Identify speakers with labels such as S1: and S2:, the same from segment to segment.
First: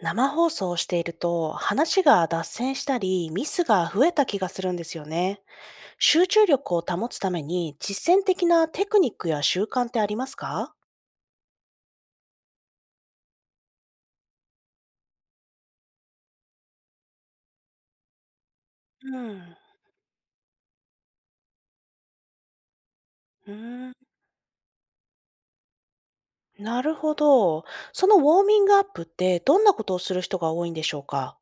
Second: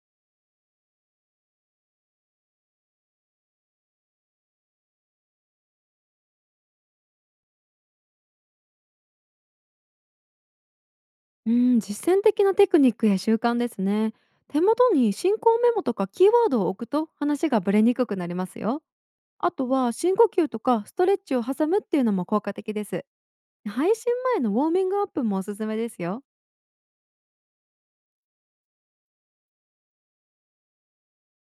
S1: 生放送をしていると話が脱線したりミスが増えた気がするんですよね。集中力を保つために実践的なテクニックや習慣ってありますか？
S2: うん、実践的なテクニックや習慣ですね。手元に進行メモとかキーワードを置くと話がブレにくくなりますよ。
S1: う
S2: あ
S1: ん。
S2: とは深呼吸とかストレッチを挟むっていうのも効果的です。
S1: うー
S2: 配
S1: ん、
S2: 信前のウォーミングアップもおすすめですよ。
S1: なるほど。そのウォーミングアップってどんなことをする人が多いんでしょうか？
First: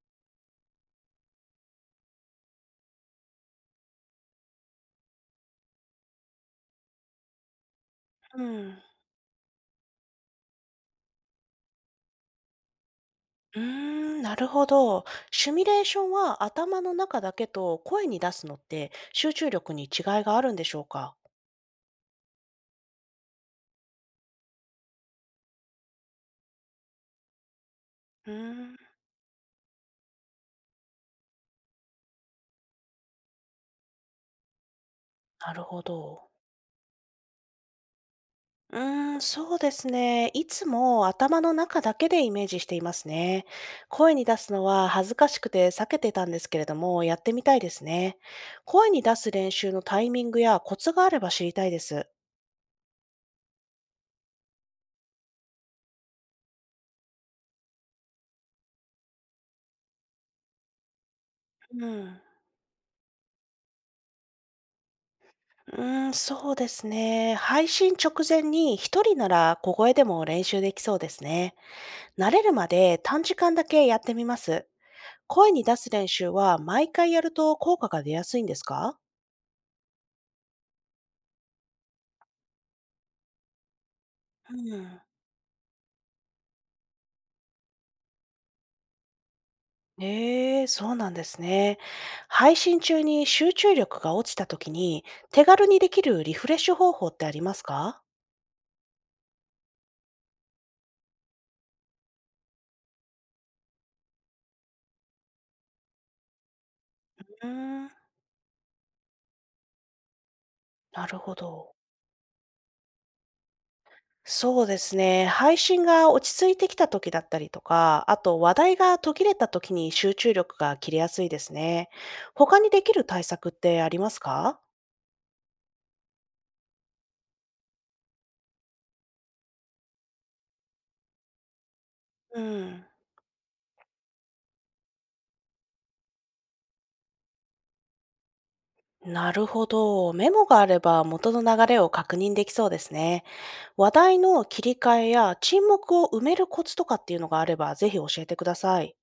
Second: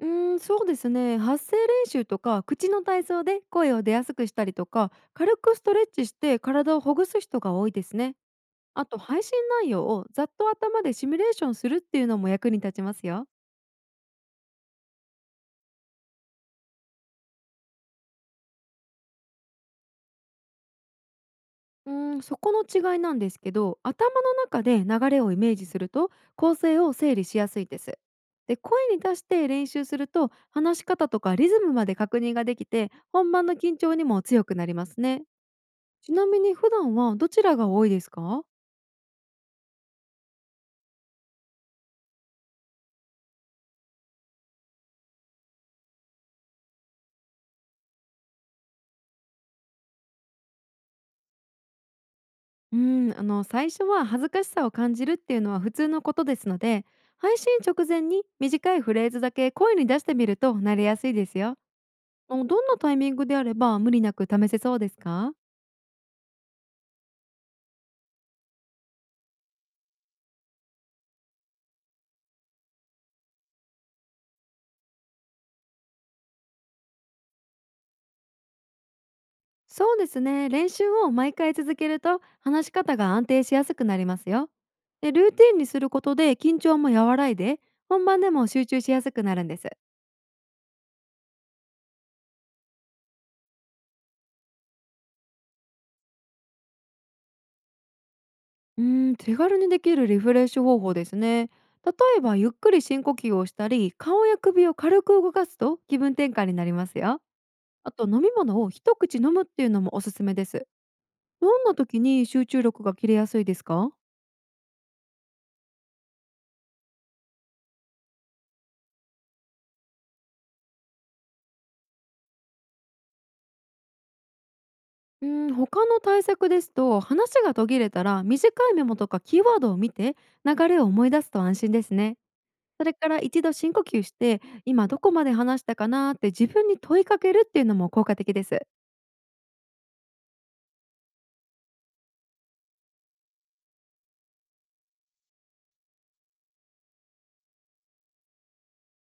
S2: そうですね。発声練習とか口の体操で声を出やすくしたりとか、軽くストレッチして体をほぐす人が多いですね。
S1: うん。
S2: あと配信内容をざっと頭でシミュレーションするっていうのも役に立ちますよ。
S1: なるほど。シミュレーションは頭の中だけと声に出すのって集中力に違いがあるんでしょうか？
S2: そこの違いなんですけど、頭の中で流れをイメージすると構成を整理しやすいです。
S1: うー
S2: で、
S1: ん、
S2: 声に出して練習すると話し方とかリズムまで確認ができて本番の緊張にも強くなりますね。
S1: なるほ
S2: ちな
S1: ど。
S2: みに普段はどちらが多いですか？
S1: うーそうですね。いつも頭の中だけでイメージしていますね。声に出すのは恥ずかしくて避けてたんですけれども、やってみたいですね。声に出す練習のタイミングやコツがあれば知りたいです。
S2: うー最初は恥ずかしさを感じるっていうのは普通のことですので、配信直前に短いフレーズだけ声に出してみると慣れやすいですよ。
S1: うん。
S2: あの、どんなタイミングであれば無理なく試せそうですか？
S1: うそうですね。配信直前に一人なら小声でも練習できそうですね。慣れるまで短時間だけやってみます。声に出す練習は毎回やると効果が出やすいんですか？
S2: そうですね、練習を毎回続けると話し方が安定しやすくなりますよ。
S1: うん。
S2: で、ルーティンにすることで緊張も和らいで本番でも集中しやすくなるんです。
S1: ええ、そうなんですね。配信中に集中力が落ちた時に、手軽にできるリフレッシュ方法ってありますか？
S2: 手軽にできるリフレッシュ方法ですね。例えばゆっくり深呼吸をしたり顔や首を軽く動かすと気分転換になりますよ。
S1: うーん、
S2: あと飲み物を一口飲むっていうのもおすすめです。
S1: なるほ
S2: どん
S1: ど。
S2: な時に集中力が切れやすいですか？
S1: そうですね。配信が落ち着いてきた時だったりとか、あと話題が途切れた時に集中力が切れやすいですね。他にできる対策ってありますか？
S2: うん、他の対策ですと話が途切れたら短いメモとかキーワードを見て流れを思い出すと安心ですね。
S1: う
S2: そ
S1: ん、
S2: れから一度深呼吸して今どこまで話したかなって自分に問いかけるっていうのも効果的です。
S1: なるほど。メモがあれば元の流れを確認できそうですね。話題の切り替えや沈黙を埋めるコツとかっていうのがあれば、ぜひ教えてください。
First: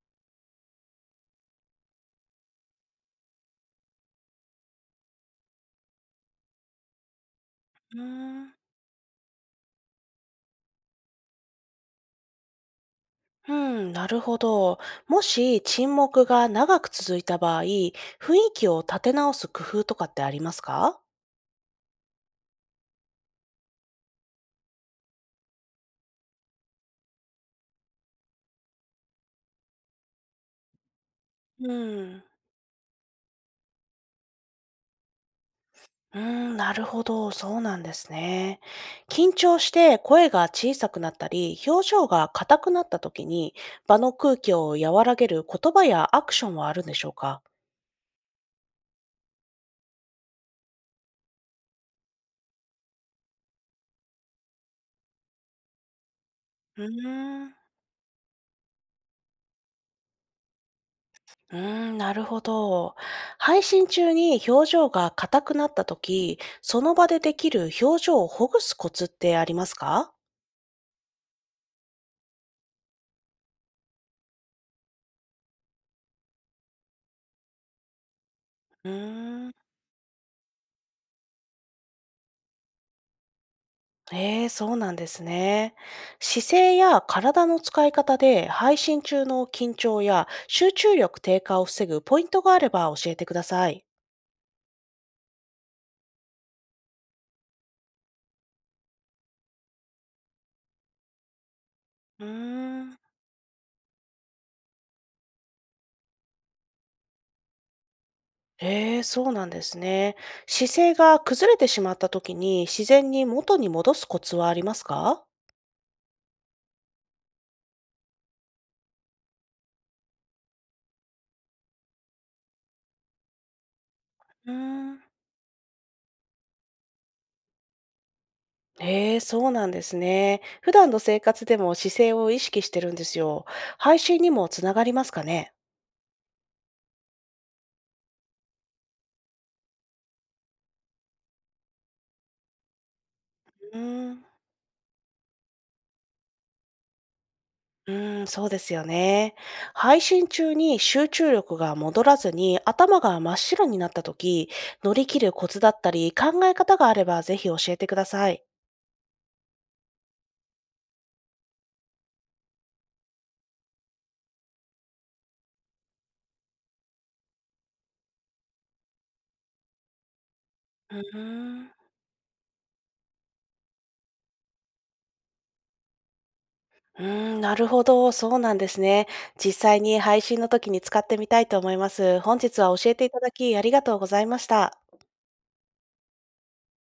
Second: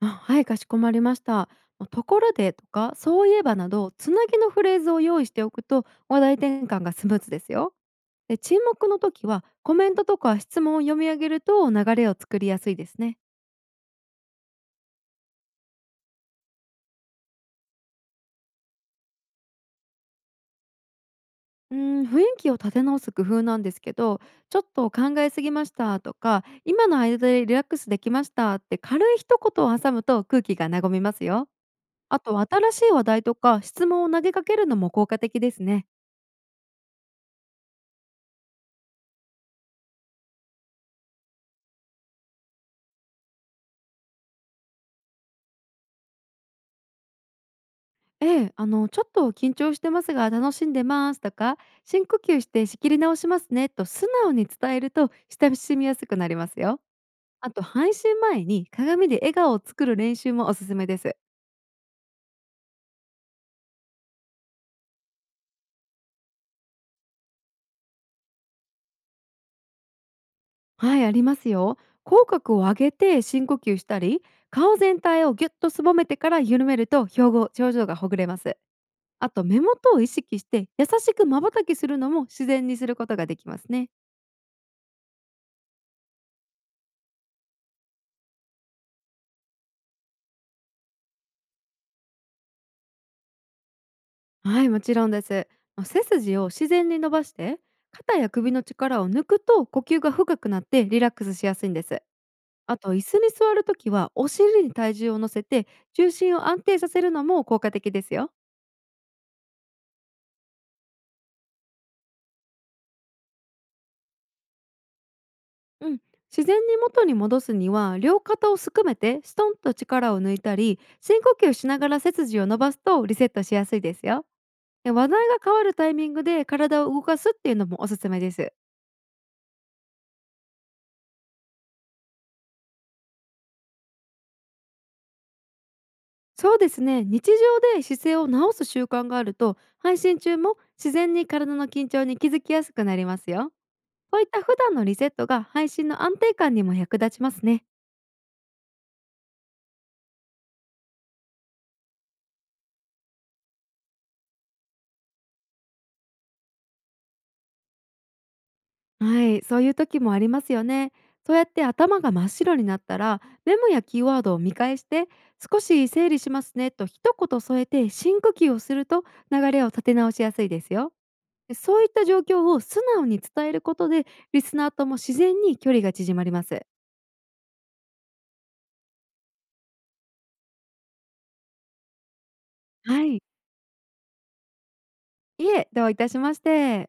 S2: あ、はい、かしこまりました。まところでとかそういえばなど、つなぎのフレーズを用意しておくと話題転換がスムーズですよ。
S1: うー
S2: で、
S1: ん
S2: 沈黙の時はコメントとか質問を読み上げると流れを作りやすいですね。
S1: うん、なるほど。もし沈黙が長く続いた場合、雰囲気を立て直す工夫とかってありますか？
S2: うん、雰囲気を立て直す工夫なんですけど、ちょっと考えすぎましたとか、今の間でリラックスできましたって軽い一言を挟むと空気が和みますよ。
S1: う
S2: あ
S1: ん
S2: と新しい話題とか質問を投げかけるのも効果的ですね。
S1: うん、なるほど。そうなんですね。緊張して声が小さくなったり、表情が硬くなった時に、場の空気を和らげる言葉やアクションはあるんでしょうか？
S2: ええ、あのちょっと緊張してますが楽しんでますとか、深呼吸して仕切り直しますねと素直に伝えると親しみやすくなりますよ。
S1: うー
S2: あ
S1: ん
S2: と配信前に鏡で笑顔を作る練習もおすすめです。
S1: うーなるほど。配信中に表情が硬くなった時、その場でできる表情をほぐすコツってありますか？
S2: はい、ありますよ。口角を上げて深呼吸したり、顔全体をぎゅっとすぼめてから緩めると表情がほぐれます。
S1: う
S2: あと
S1: ーん。
S2: 目元を意識して優しくまばたきするのも自然にすることができますね。
S1: ええ、そうなんですね。姿勢や体の使い方で配信中の緊張や集中力低下を防ぐポイントがあれば教えてください。
S2: はい、もちろんです。まあ背筋を自然に伸ばして、肩や首の力を抜くと呼吸が深くなってリラックスしやすいんです。
S1: う
S2: あ
S1: ー
S2: と
S1: ん。
S2: 椅子に座るときはお尻に体重を乗せて重心を安定させるのも効果的ですよ。
S1: ええ、そうなんですね。姿勢が崩れてしまった時に自然に元に戻すコツはありますか？
S2: うん、自然に元に戻すには両肩をすくめてストンと力を抜いたり深呼吸しながら背筋を伸ばすとリセットしやすいですよ。
S1: う
S2: で、
S1: ー
S2: 話
S1: ん。
S2: 題が変わるタイミングで体を動かすっていうのもおすすめです。
S1: へえ、そうなんですね。普段の生活でも姿勢を意識してるんですよ。配信にもつながりますかね？
S2: そうですね、日常で姿勢を直す習慣があると配信中も自然に体の緊張に気づきやすくなりますよ。
S1: うー
S2: こう
S1: ん、
S2: いった普段のリセットが配信の安定感にも役立ちますね。
S1: そうですよね。配信中に集中力が戻らずに頭が真っ白になった時、乗り切るコツだったり考え方があればぜひ教えてください。
S2: はい、そういう時もありますよね。そうやって頭が真っ白になったら、メモやキーワードを見返して、少し整理しますねと一言添えて深呼吸をすると流れを立て直しやすいですよ。
S1: う
S2: で
S1: ーん、
S2: そういった状況を素直に伝えることで、リスナーとも自然に距離が縮まります。
S1: うーなるほど。そうなんですね。実際に配信の時に使ってみたいと思います。本日は教えて
S2: は
S1: いた
S2: い、
S1: だきありがとうございました。
S2: いえ、どういたしまして。